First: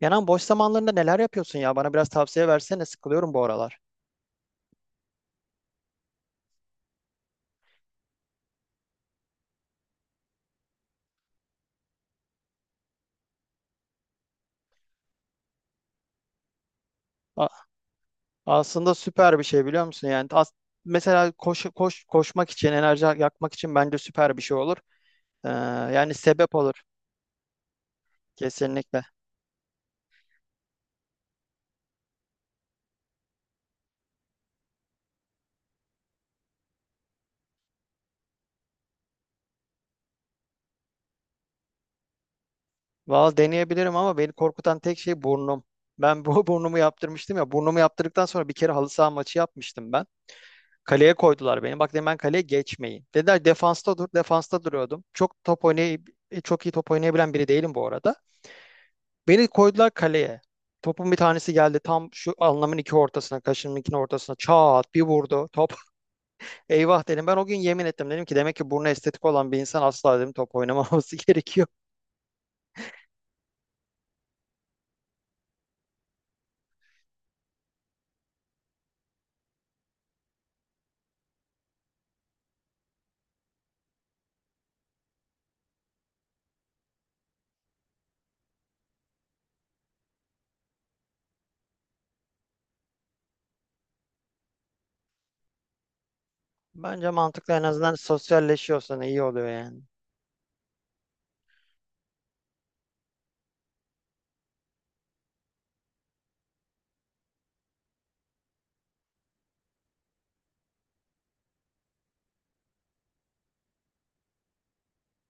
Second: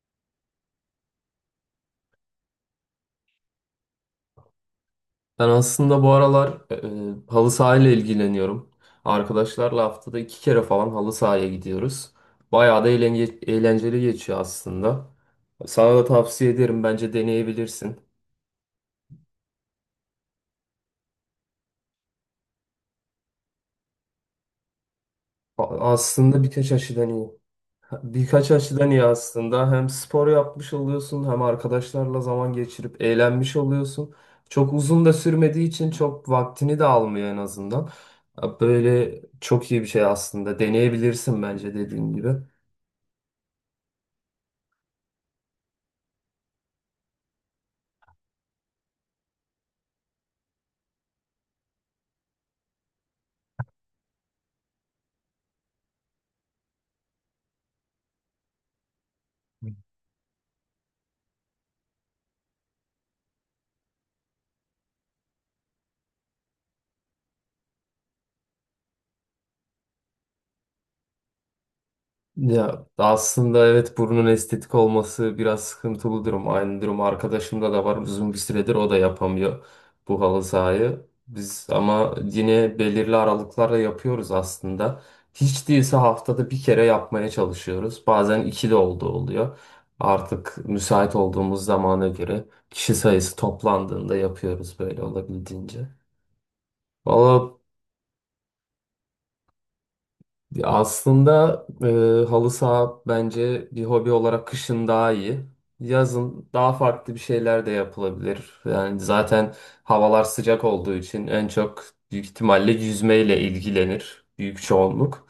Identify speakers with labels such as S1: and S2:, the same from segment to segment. S1: Kenan boş zamanlarında neler yapıyorsun ya? Bana biraz tavsiye versene. Sıkılıyorum bu aralar.
S2: Ben aslında bu aralar halı sahayla ilgileniyorum. Arkadaşlarla haftada iki kere falan halı sahaya gidiyoruz. Bayağı da eğlenceli geçiyor aslında. Sana da tavsiye ederim. Bence
S1: A-
S2: deneyebilirsin.
S1: aslında süper bir şey biliyor musun? Yani mesela koşmak için, enerji yakmak için bence süper bir şey olur. Ee,
S2: A-
S1: yani
S2: Aslında
S1: sebep
S2: birkaç
S1: olur.
S2: açıdan iyi. Birkaç açıdan iyi
S1: Kesinlikle.
S2: aslında. Hem spor yapmış oluyorsun hem arkadaşlarla zaman geçirip eğlenmiş oluyorsun. Çok uzun da sürmediği için çok vaktini de almıyor en azından. Böyle çok iyi bir şey aslında. Deneyebilirsin bence dediğim gibi.
S1: Valla deneyebilirim ama beni korkutan tek şey burnum. Ben bu burnumu yaptırmıştım ya. Burnumu yaptırdıktan sonra bir kere halı saha maçı yapmıştım ben. Kaleye koydular beni. Bak dedim ben kaleye geçmeyin. Dediler defansta dur. Defansta duruyordum. Çok iyi top oynayabilen biri değilim bu arada. Beni koydular kaleye. Topun bir tanesi geldi tam şu alnımın iki ortasına, kaşımın iki ortasına çat bir vurdu top. Eyvah dedim. Ben o gün yemin ettim. Dedim ki demek ki burnu estetik olan bir insan asla dedim top oynamaması gerekiyor.
S2: Ya aslında evet, burnun estetik olması biraz sıkıntılı durum. Aynı durum arkadaşımda da var. Uzun bir süredir o da yapamıyor bu halı sahayı. Biz ama yine belirli aralıklarla yapıyoruz aslında. Hiç değilse haftada bir kere yapmaya çalışıyoruz. Bazen iki de olduğu oluyor. Artık müsait olduğumuz zamana göre kişi sayısı toplandığında yapıyoruz böyle olabildiğince.
S1: Bence mantıklı,
S2: Valla,
S1: en azından sosyalleşiyorsan iyi oluyor yani.
S2: ya aslında halı saha bence bir hobi olarak kışın daha iyi. Yazın daha farklı bir şeyler de yapılabilir. Yani zaten havalar sıcak olduğu için en çok büyük ihtimalle yüzmeyle ilgilenir büyük çoğunluk.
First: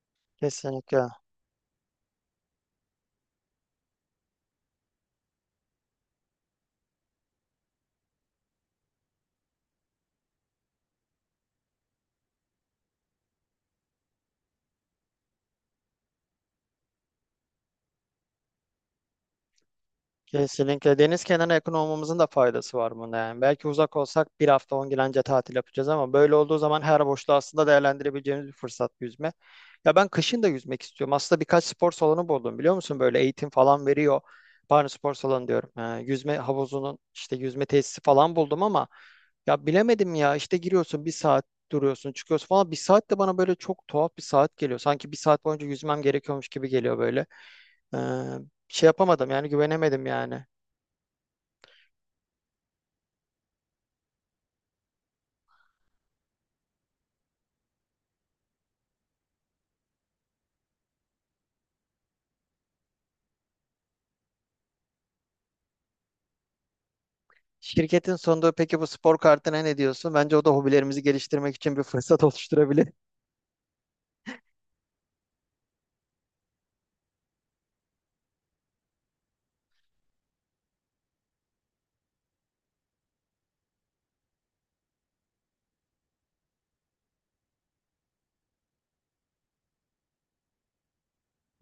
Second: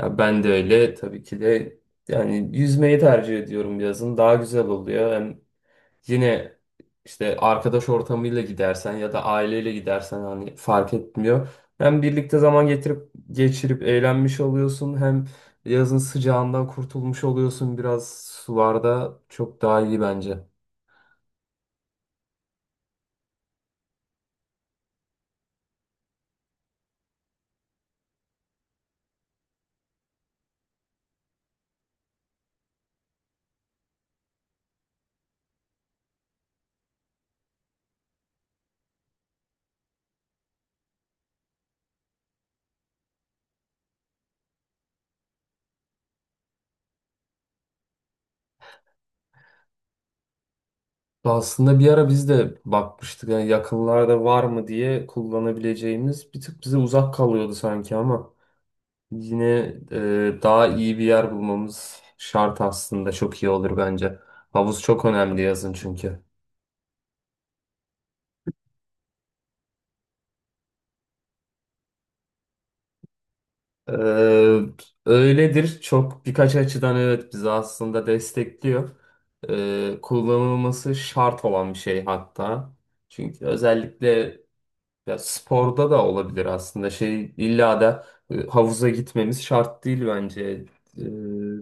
S2: Ya ben de öyle
S1: Kesinlikle.
S2: tabii ki de, yani yüzmeyi tercih ediyorum yazın. Daha güzel oluyor. Hem yine işte arkadaş ortamıyla gidersen ya da aileyle gidersen hani fark etmiyor. Hem birlikte zaman geçirip eğlenmiş oluyorsun hem yazın sıcağından kurtulmuş oluyorsun, biraz sularda çok daha iyi bence.
S1: Kesinlikle. Deniz kenarına yakın olmamızın da faydası var bunda yani. Belki uzak olsak bir hafta 10 gün anca tatil yapacağız, ama böyle olduğu zaman her boşluğu aslında değerlendirebileceğimiz bir fırsat yüzme. Ya ben kışın da yüzmek istiyorum. Aslında birkaç spor salonu buldum, biliyor musun? Böyle eğitim falan veriyor. Pardon, spor salonu diyorum. Ha, yüzme havuzunun işte yüzme tesisi falan buldum ama ya bilemedim, ya işte giriyorsun bir saat, duruyorsun çıkıyorsun falan. Bir saat de bana böyle çok tuhaf bir saat geliyor. Sanki bir saat boyunca yüzmem gerekiyormuş gibi geliyor böyle. Ee, şey yapamadım yani, güvenemedim yani.
S2: Aslında bir ara biz de bakmıştık yani yakınlarda var mı diye kullanabileceğimiz, bir tık bize uzak kalıyordu sanki ama yine daha iyi bir yer bulmamız şart, aslında çok iyi olur bence. Havuz çok önemli yazın çünkü.
S1: Şirketin sonunda peki bu spor kartına ne diyorsun? Bence o da hobilerimizi geliştirmek için bir fırsat oluşturabilir.
S2: Ee, Öyledir. Çok birkaç açıdan evet, bizi aslında destekliyor. Kullanılması şart olan bir şey hatta. Çünkü özellikle ya sporda da olabilir aslında. Şey, illa da havuza gitmemiz şart değil bence. Ee,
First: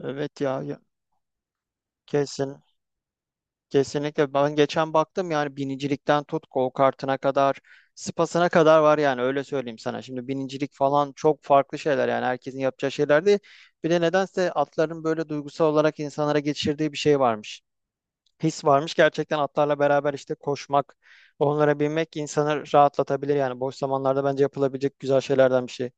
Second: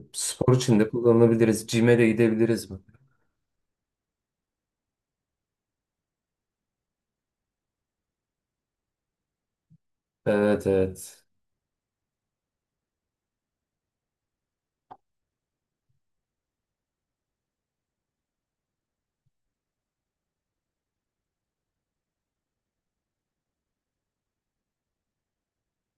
S1: Evet
S2: Spor
S1: ya,
S2: için
S1: ya
S2: de kullanabiliriz, Cime de
S1: kesin.
S2: gidebiliriz mi?
S1: Kesinlikle, ben geçen baktım, yani binicilikten tut, go kartına kadar, spasına kadar var yani, öyle söyleyeyim sana. Şimdi
S2: Evet,
S1: binicilik falan
S2: evet.
S1: çok farklı şeyler, yani herkesin yapacağı şeyler değil. Bir de nedense atların böyle duygusal olarak insanlara geçirdiği bir şey varmış. His varmış gerçekten, atlarla beraber işte koşmak, onlara binmek insanı rahatlatabilir yani, boş zamanlarda bence yapılabilecek güzel şeylerden bir şey.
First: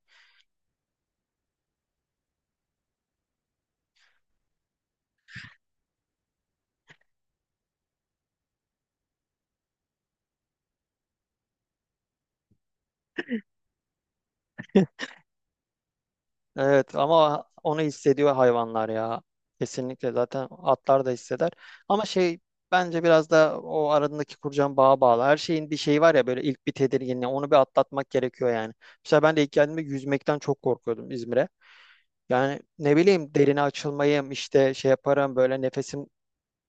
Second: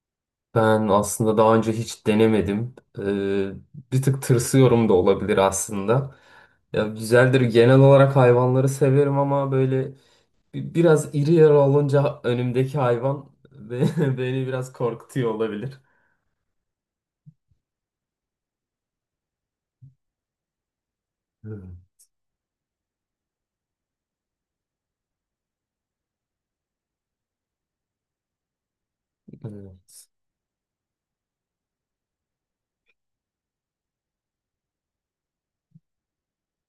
S2: Ben aslında daha önce hiç denemedim. Bir tık tırsıyorum da olabilir aslında. Ya güzeldir. Genel olarak hayvanları severim ama böyle biraz iri yarı olunca önümdeki hayvan beni biraz korkutuyor olabilir.
S1: Evet ama onu hissediyor hayvanlar ya. Kesinlikle, zaten atlar da hisseder.
S2: Hmm.
S1: Ama şey, bence biraz da o aradaki kuracağım bağa bağlı. Her şeyin bir şeyi var ya, böyle ilk bir tedirginliği onu bir atlatmak gerekiyor yani. Mesela ben de ilk geldiğimde
S2: Evet.
S1: yüzmekten çok korkuyordum İzmir'e. Yani ne bileyim, derine açılmayayım işte, şey yaparım böyle, nefesim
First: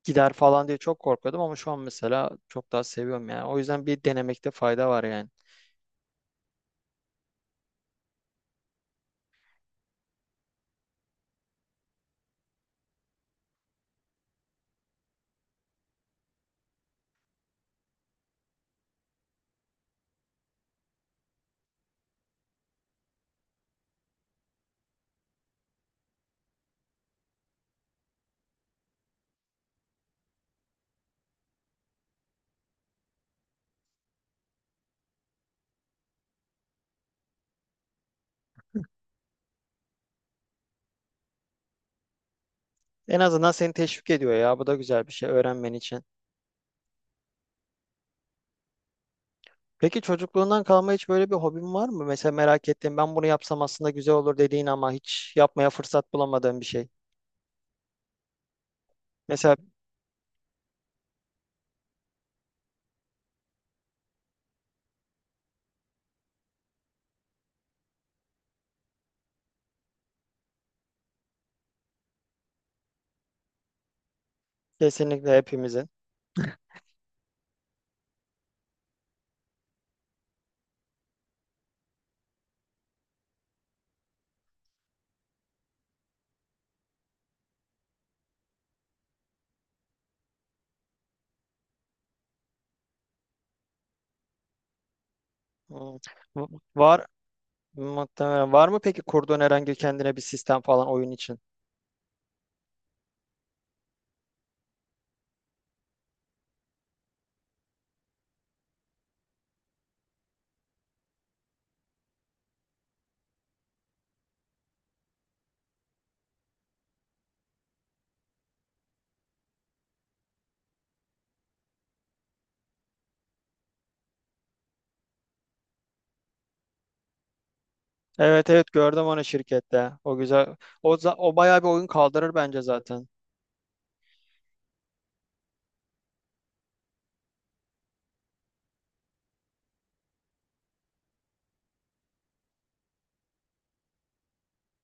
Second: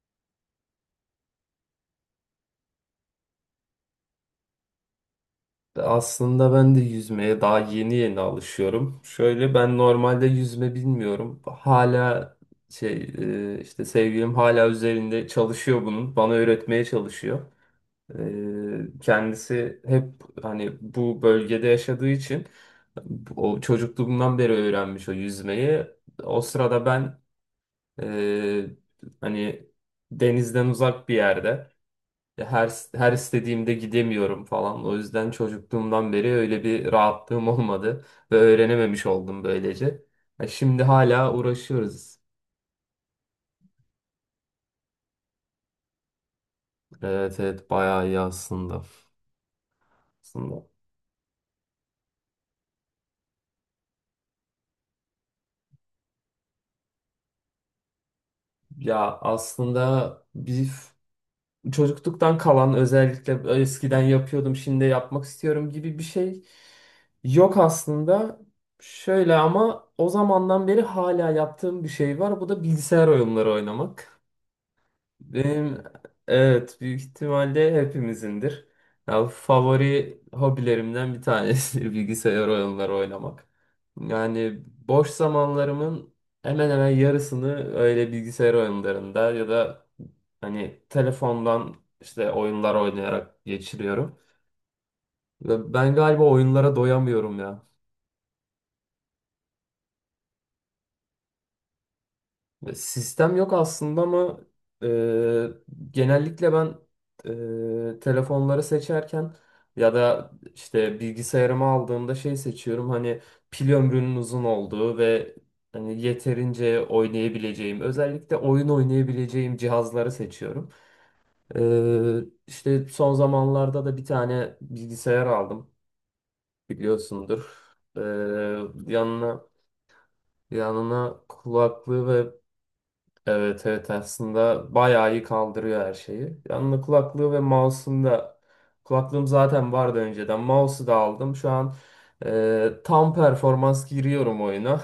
S1: gider falan diye çok korkuyordum, ama şu an mesela çok daha seviyorum yani. O yüzden bir denemekte fayda var yani.
S2: Aslında ben de yüzmeye daha yeni yeni alışıyorum. Şöyle, ben normalde yüzme bilmiyorum. Hala şey, işte sevgilim hala üzerinde çalışıyor bunun. Bana öğretmeye çalışıyor. Kendisi hep hani bu bölgede yaşadığı için o çocukluğumdan beri öğrenmiş o yüzmeyi. O sırada ben e, hani denizden uzak bir yerde her istediğimde gidemiyorum falan. O yüzden çocukluğumdan beri öyle bir rahatlığım olmadı ve öğrenememiş oldum böylece. Ha, şimdi hala uğraşıyoruz.
S1: En azından seni teşvik ediyor ya. Bu da güzel bir şey öğrenmen için.
S2: Evet, evet, bayağı iyi aslında.
S1: Peki çocukluğundan
S2: Aslında.
S1: kalma hiç böyle bir hobin var mı? Mesela merak ettiğin, ben bunu yapsam aslında güzel olur dediğin ama hiç yapmaya fırsat bulamadığın bir şey.
S2: Ya
S1: Mesela
S2: aslında bir çocukluktan kalan, özellikle eskiden yapıyordum şimdi yapmak istiyorum gibi bir şey yok aslında. Şöyle ama o zamandan beri hala yaptığım bir şey var. Bu da bilgisayar oyunları oynamak.
S1: kesinlikle
S2: Benim,
S1: hepimizin.
S2: evet, büyük ihtimalle hepimizindir. Ya, favori hobilerimden bir tanesidir bilgisayar oyunları oynamak. Yani boş zamanlarımın hemen hemen yarısını öyle bilgisayar oyunlarında ya da hani telefondan işte oyunlar oynayarak geçiriyorum. Ve ben
S1: Hmm.
S2: galiba
S1: V-
S2: oyunlara
S1: Var
S2: doyamıyorum ya.
S1: muhtemelen. Var mı peki kurduğun herhangi kendine bir sistem falan oyun için?
S2: Sistem yok aslında ama e, genellikle ben telefonları seçerken ya da işte bilgisayarımı aldığımda şey seçiyorum, hani pil ömrünün uzun olduğu ve hani yeterince oynayabileceğim, özellikle oyun oynayabileceğim cihazları seçiyorum. E, işte son zamanlarda da bir tane bilgisayar aldım, biliyorsundur. E,
S1: Evet, evet, gördüm onu
S2: yanına
S1: şirkette. O güzel. O,
S2: yanına
S1: za- o bayağı bir oyun kaldırır
S2: kulaklığı.
S1: bence zaten.
S2: Evet, evet, aslında bayağı iyi kaldırıyor her şeyi. Yanına kulaklığı ve mouse'um da, kulaklığım zaten vardı önceden. Mouse'u da aldım. Şu an tam performans giriyorum oyuna.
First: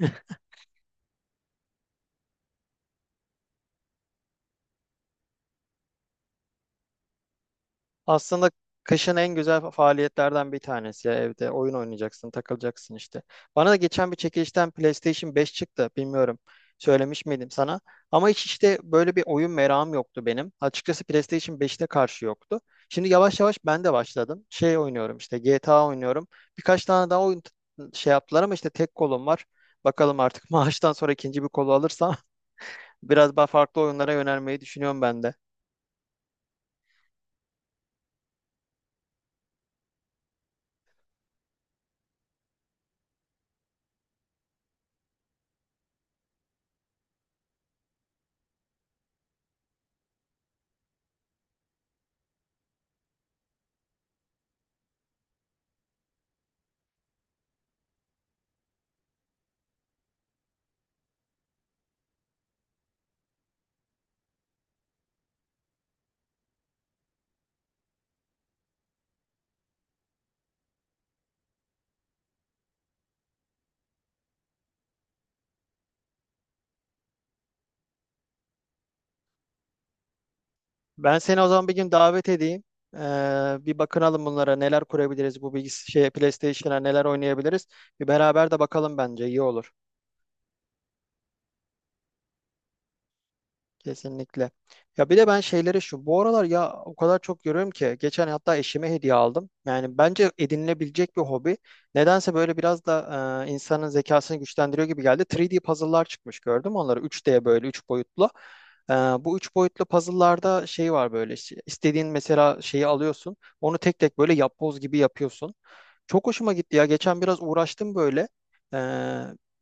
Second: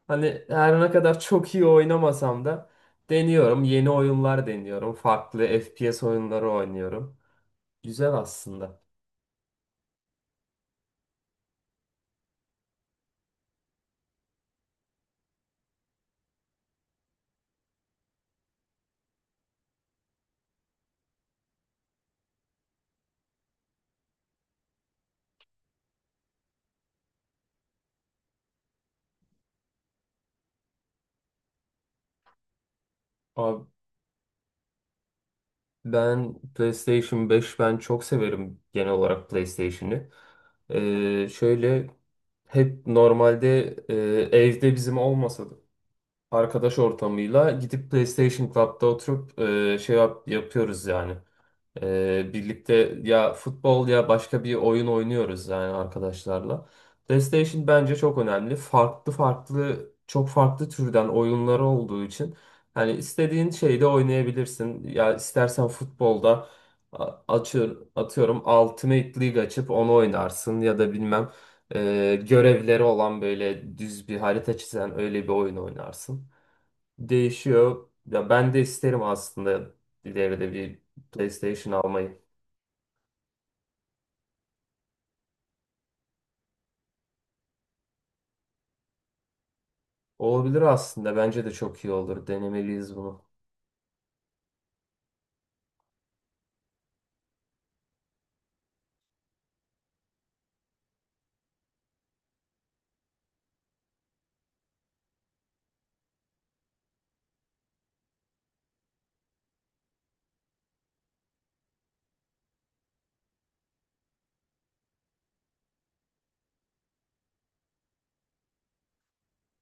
S2: Hani her ne kadar çok iyi oynamasam da deniyorum. Yeni oyunlar deniyorum. Farklı FPS oyunları oynuyorum. Güzel
S1: Aslında
S2: aslında.
S1: kışın en güzel faaliyetlerden bir tanesi ya, evde oyun oynayacaksın, takılacaksın işte. Bana da geçen bir çekilişten PlayStation 5 çıktı. Bilmiyorum söylemiş miydim sana. Ama hiç işte böyle bir oyun merakım yoktu benim. Açıkçası PlayStation 5'te karşı yoktu. Şimdi yavaş yavaş ben de başladım. Şey oynuyorum, işte GTA oynuyorum. Birkaç tane daha oyun şey yaptılar ama işte tek kolum var. Bakalım artık maaştan sonra ikinci bir kolu alırsam biraz daha
S2: Abi,
S1: farklı oyunlara yönelmeyi düşünüyorum ben de.
S2: ben PlayStation 5, ben çok severim genel olarak PlayStation'ı. Şöyle hep normalde evde bizim olmasa da arkadaş ortamıyla gidip PlayStation Club'da oturup şey yapıyoruz yani. Birlikte ya futbol ya başka bir oyun oynuyoruz yani arkadaşlarla. PlayStation bence çok önemli. Farklı farklı, çok farklı türden oyunları olduğu için hani istediğin şeyde oynayabilirsin. Ya istersen futbolda açıyor atıyorum Ultimate League açıp onu oynarsın, ya da bilmem görevleri olan böyle düz bir harita çizen öyle bir oyun oynarsın. Değişiyor. Ya ben de isterim aslında ileride bir
S1: Ben seni o zaman
S2: PlayStation
S1: bir gün
S2: almayı.
S1: davet edeyim. Ee, bir bakınalım bunlara, neler kurabiliriz bu şey PlayStation'a, neler oynayabiliriz. Bir beraber de bakalım, bence iyi olur.
S2: Olabilir aslında. Bence de çok iyi olur. Denemeliyiz bunu.
S1: Kesinlikle. Ya bir de ben şeyleri şu bu aralar ya o kadar çok görüyorum ki, geçen hatta eşime hediye aldım. Yani bence edinilebilecek bir hobi. Nedense böyle biraz da insanın zekasını güçlendiriyor gibi geldi. 3D puzzle'lar çıkmış, gördüm onları, 3D, böyle 3 boyutlu. Bu 3 boyutlu puzzle'larda şey var, böyle işte istediğin mesela şeyi alıyorsun. Onu tek tek böyle yapboz gibi yapıyorsun. Çok hoşuma gitti ya. Geçen biraz uğraştım böyle. Ee,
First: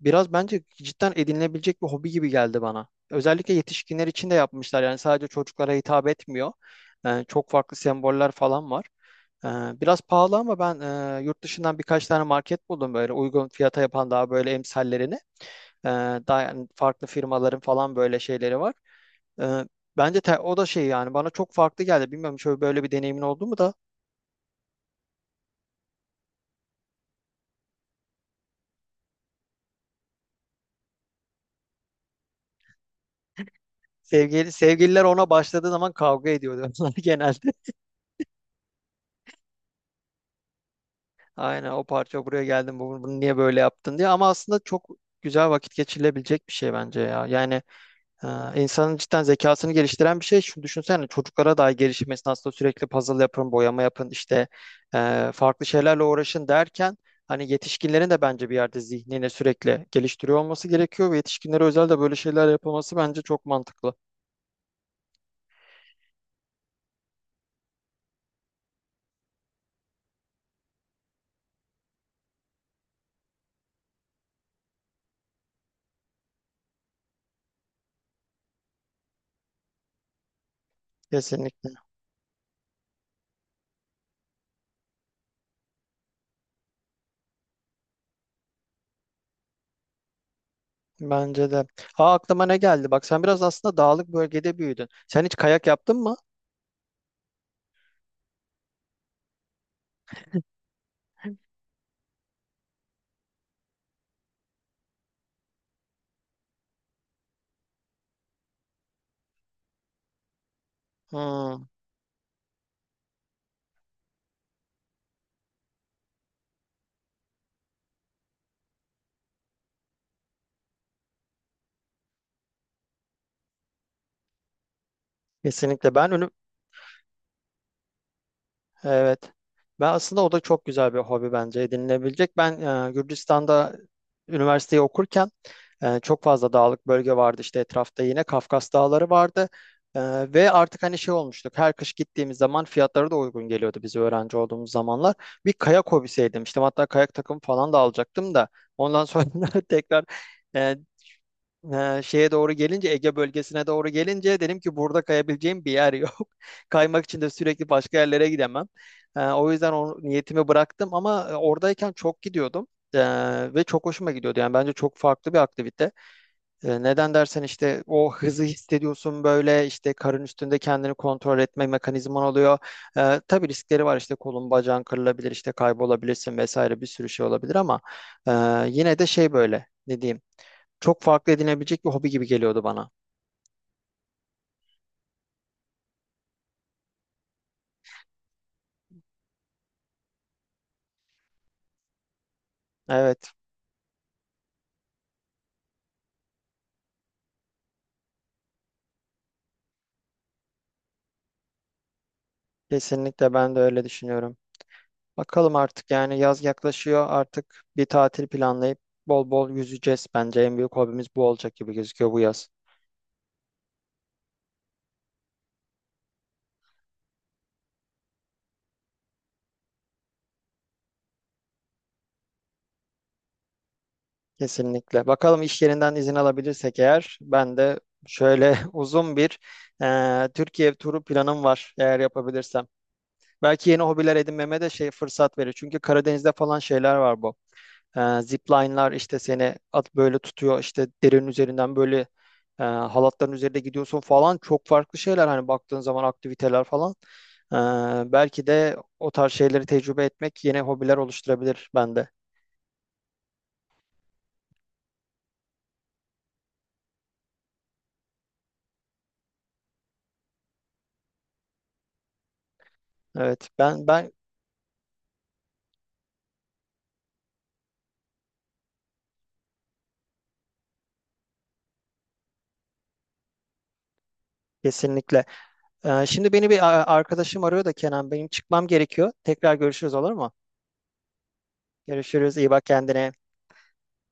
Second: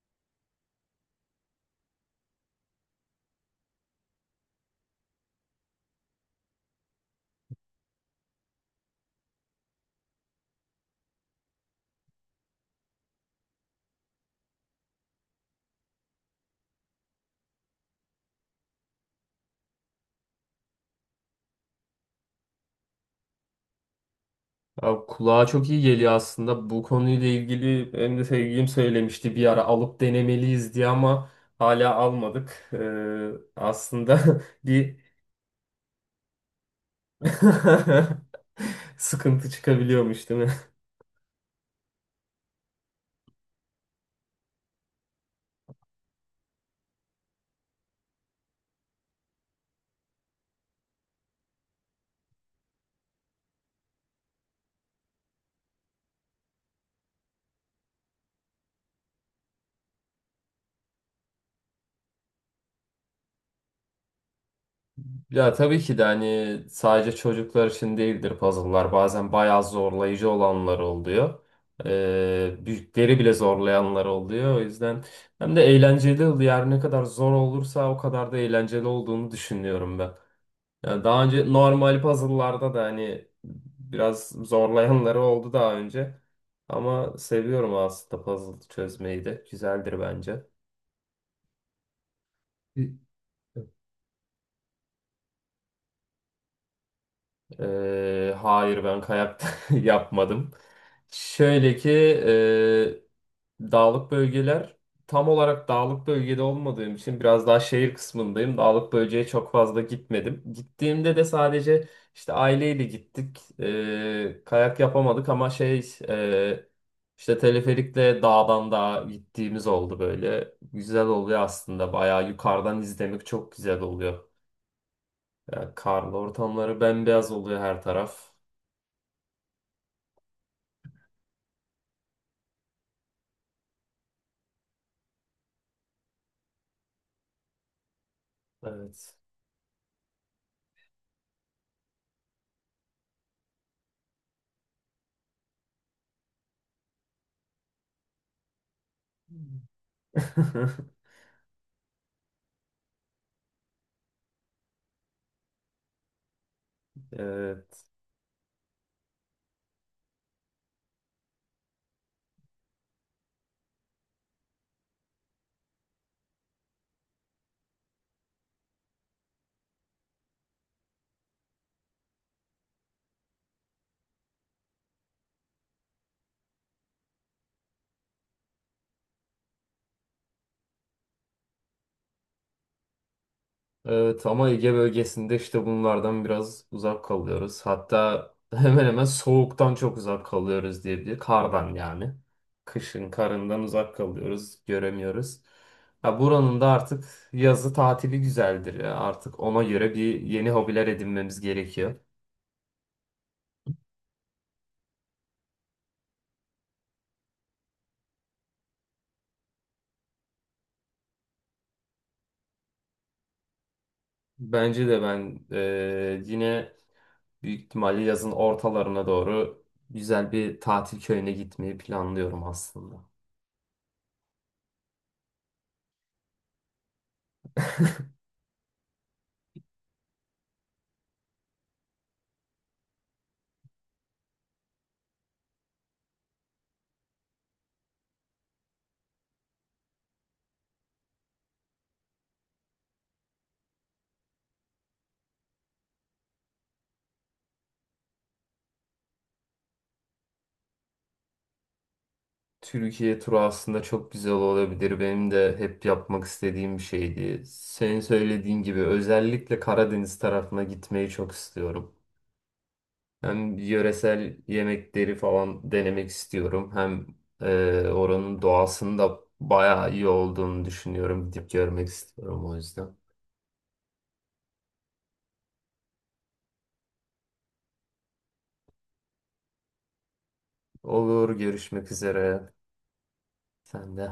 S1: biraz bence cidden edinilebilecek bir hobi gibi geldi bana. Özellikle yetişkinler için de yapmışlar. Yani sadece çocuklara hitap etmiyor. Çok farklı semboller falan var. Biraz pahalı ama ben yurt dışından birkaç tane market buldum, böyle uygun fiyata yapan, daha böyle emsallerini. Ee, daha yani farklı firmaların falan böyle şeyleri var. Ee, bence o da şey yani, bana çok farklı geldi. Bilmiyorum, şöyle böyle bir deneyimin oldu mu da.
S2: Abi, kulağa çok iyi geliyor aslında. Bu konuyla ilgili benim de sevgilim söylemişti bir ara alıp denemeliyiz diye ama hala almadık. Aslında
S1: Sevgili,
S2: bir
S1: sevgililer ona başladığı zaman kavga ediyordu onlar genelde.
S2: sıkıntı çıkabiliyormuş değil mi?
S1: Aynen, o parça buraya geldim, bunu niye böyle yaptın diye, ama aslında çok güzel vakit geçirilebilecek bir şey bence ya. Yani e, insanın cidden zekasını geliştiren bir şey. Şunu düşünsene, çocuklara dahi gelişim esnasında sürekli puzzle yapın, boyama yapın, işte farklı şeylerle uğraşın derken, hani yetişkinlerin de bence bir yerde zihnini sürekli geliştiriyor olması gerekiyor ve yetişkinlere özel de böyle şeyler yapılması bence çok mantıklı.
S2: Ya tabii ki de, hani sadece çocuklar için değildir puzzle'lar. Bazen bayağı zorlayıcı olanlar oluyor. Büyükleri bile zorlayanlar oluyor. O yüzden hem de eğlenceli oluyor. Her ne kadar zor olursa o kadar da eğlenceli olduğunu düşünüyorum ben. Yani daha önce
S1: Kesinlikle.
S2: normal puzzle'larda da hani biraz zorlayanları oldu daha önce. Ama seviyorum aslında puzzle çözmeyi de. Güzeldir bence.
S1: Bence de. Ha, aklıma ne geldi? Bak sen biraz aslında dağlık bölgede büyüdün. Sen hiç kayak yaptın mı?
S2: Hayır, ben kayak yapmadım. Şöyle ki dağlık bölgeler, tam olarak dağlık bölgede olmadığım için biraz daha şehir kısmındayım. Dağlık bölgeye çok fazla gitmedim. Gittiğimde de
S1: Hmm,
S2: sadece işte aileyle gittik. Kayak yapamadık ama şey, işte teleferikle dağdan dağa gittiğimiz oldu böyle. Güzel oluyor aslında. Bayağı yukarıdan izlemek çok güzel oluyor. Yani
S1: kesinlikle. Ben
S2: karlı
S1: önüm,
S2: ortamları bembeyaz oluyor her taraf.
S1: evet. Ben aslında o da çok güzel bir hobi bence edinilebilecek. Ben Gürcistan'da üniversiteyi okurken çok fazla dağlık bölge vardı işte etrafta, yine Kafkas Dağları
S2: Evet.
S1: vardı. E, ve artık hani şey olmuştuk. Her kış gittiğimiz zaman fiyatları da uygun geliyordu, biz öğrenci olduğumuz zamanlar. Bir kayak hobisi edinmiştim. Hatta kayak takımı falan da alacaktım da, ondan sonra tekrar e, Şeye doğru gelince Ege bölgesine doğru gelince dedim ki, burada kayabileceğim bir yer yok. Kaymak için de sürekli
S2: Evet.
S1: başka yerlere gidemem. O yüzden o niyetimi bıraktım, ama oradayken çok gidiyordum. Ve çok hoşuma gidiyordu. Yani bence çok farklı bir aktivite. Neden dersen, işte o hızı hissediyorsun böyle, işte karın üstünde kendini kontrol etme mekanizman oluyor. Tabii riskleri var, işte kolun bacağın kırılabilir, işte kaybolabilirsin vesaire, bir sürü şey olabilir, ama e, yine de şey, böyle ne diyeyim, çok farklı edinebilecek bir hobi gibi geliyordu bana.
S2: Evet ama Ege bölgesinde işte bunlardan biraz uzak kalıyoruz. Hatta hemen hemen soğuktan çok uzak kalıyoruz diyebilir. Kardan yani. Kışın
S1: Evet,
S2: karından uzak kalıyoruz, göremiyoruz. Ya buranın da artık yazı tatili güzeldir ya. Artık ona göre bir yeni hobiler edinmemiz gerekiyor.
S1: kesinlikle ben de öyle düşünüyorum. Bakalım artık yani, yaz yaklaşıyor, artık bir tatil planlayıp bol bol yüzeceğiz. Bence en büyük hobimiz bu olacak gibi gözüküyor bu yaz.
S2: Bence de. Ben yine büyük ihtimalle yazın ortalarına doğru güzel bir tatil köyüne gitmeyi planlıyorum aslında.
S1: Kesinlikle. Bakalım iş yerinden izin alabilirsek eğer, ben de şöyle uzun bir Türkiye turu planım var eğer yapabilirsem. Belki yeni hobiler edinmeme de şey fırsat verir. Çünkü Karadeniz'de falan şeyler var bu. Zipline'lar işte seni at böyle tutuyor, işte derenin üzerinden böyle halatların üzerinde gidiyorsun falan, çok farklı şeyler hani baktığın zaman, aktiviteler falan. Belki de o tarz şeyleri tecrübe etmek yeni hobiler oluşturabilir bende.
S2: Türkiye turu aslında çok güzel olabilir. Benim de hep yapmak istediğim bir şeydi. Senin söylediğin gibi özellikle Karadeniz tarafına gitmeyi çok istiyorum.
S1: Evet,
S2: Hem
S1: ben
S2: yöresel yemekleri falan denemek istiyorum. Hem oranın doğasının da bayağı iyi olduğunu düşünüyorum. Gidip görmek istiyorum o yüzden.
S1: kesinlikle. Şimdi beni bir arkadaşım arıyor da, Kenan benim çıkmam gerekiyor. Tekrar görüşürüz, olur mu?
S2: Olur, görüşmek
S1: Görüşürüz, iyi
S2: üzere.
S1: bak kendine.
S2: Sen de.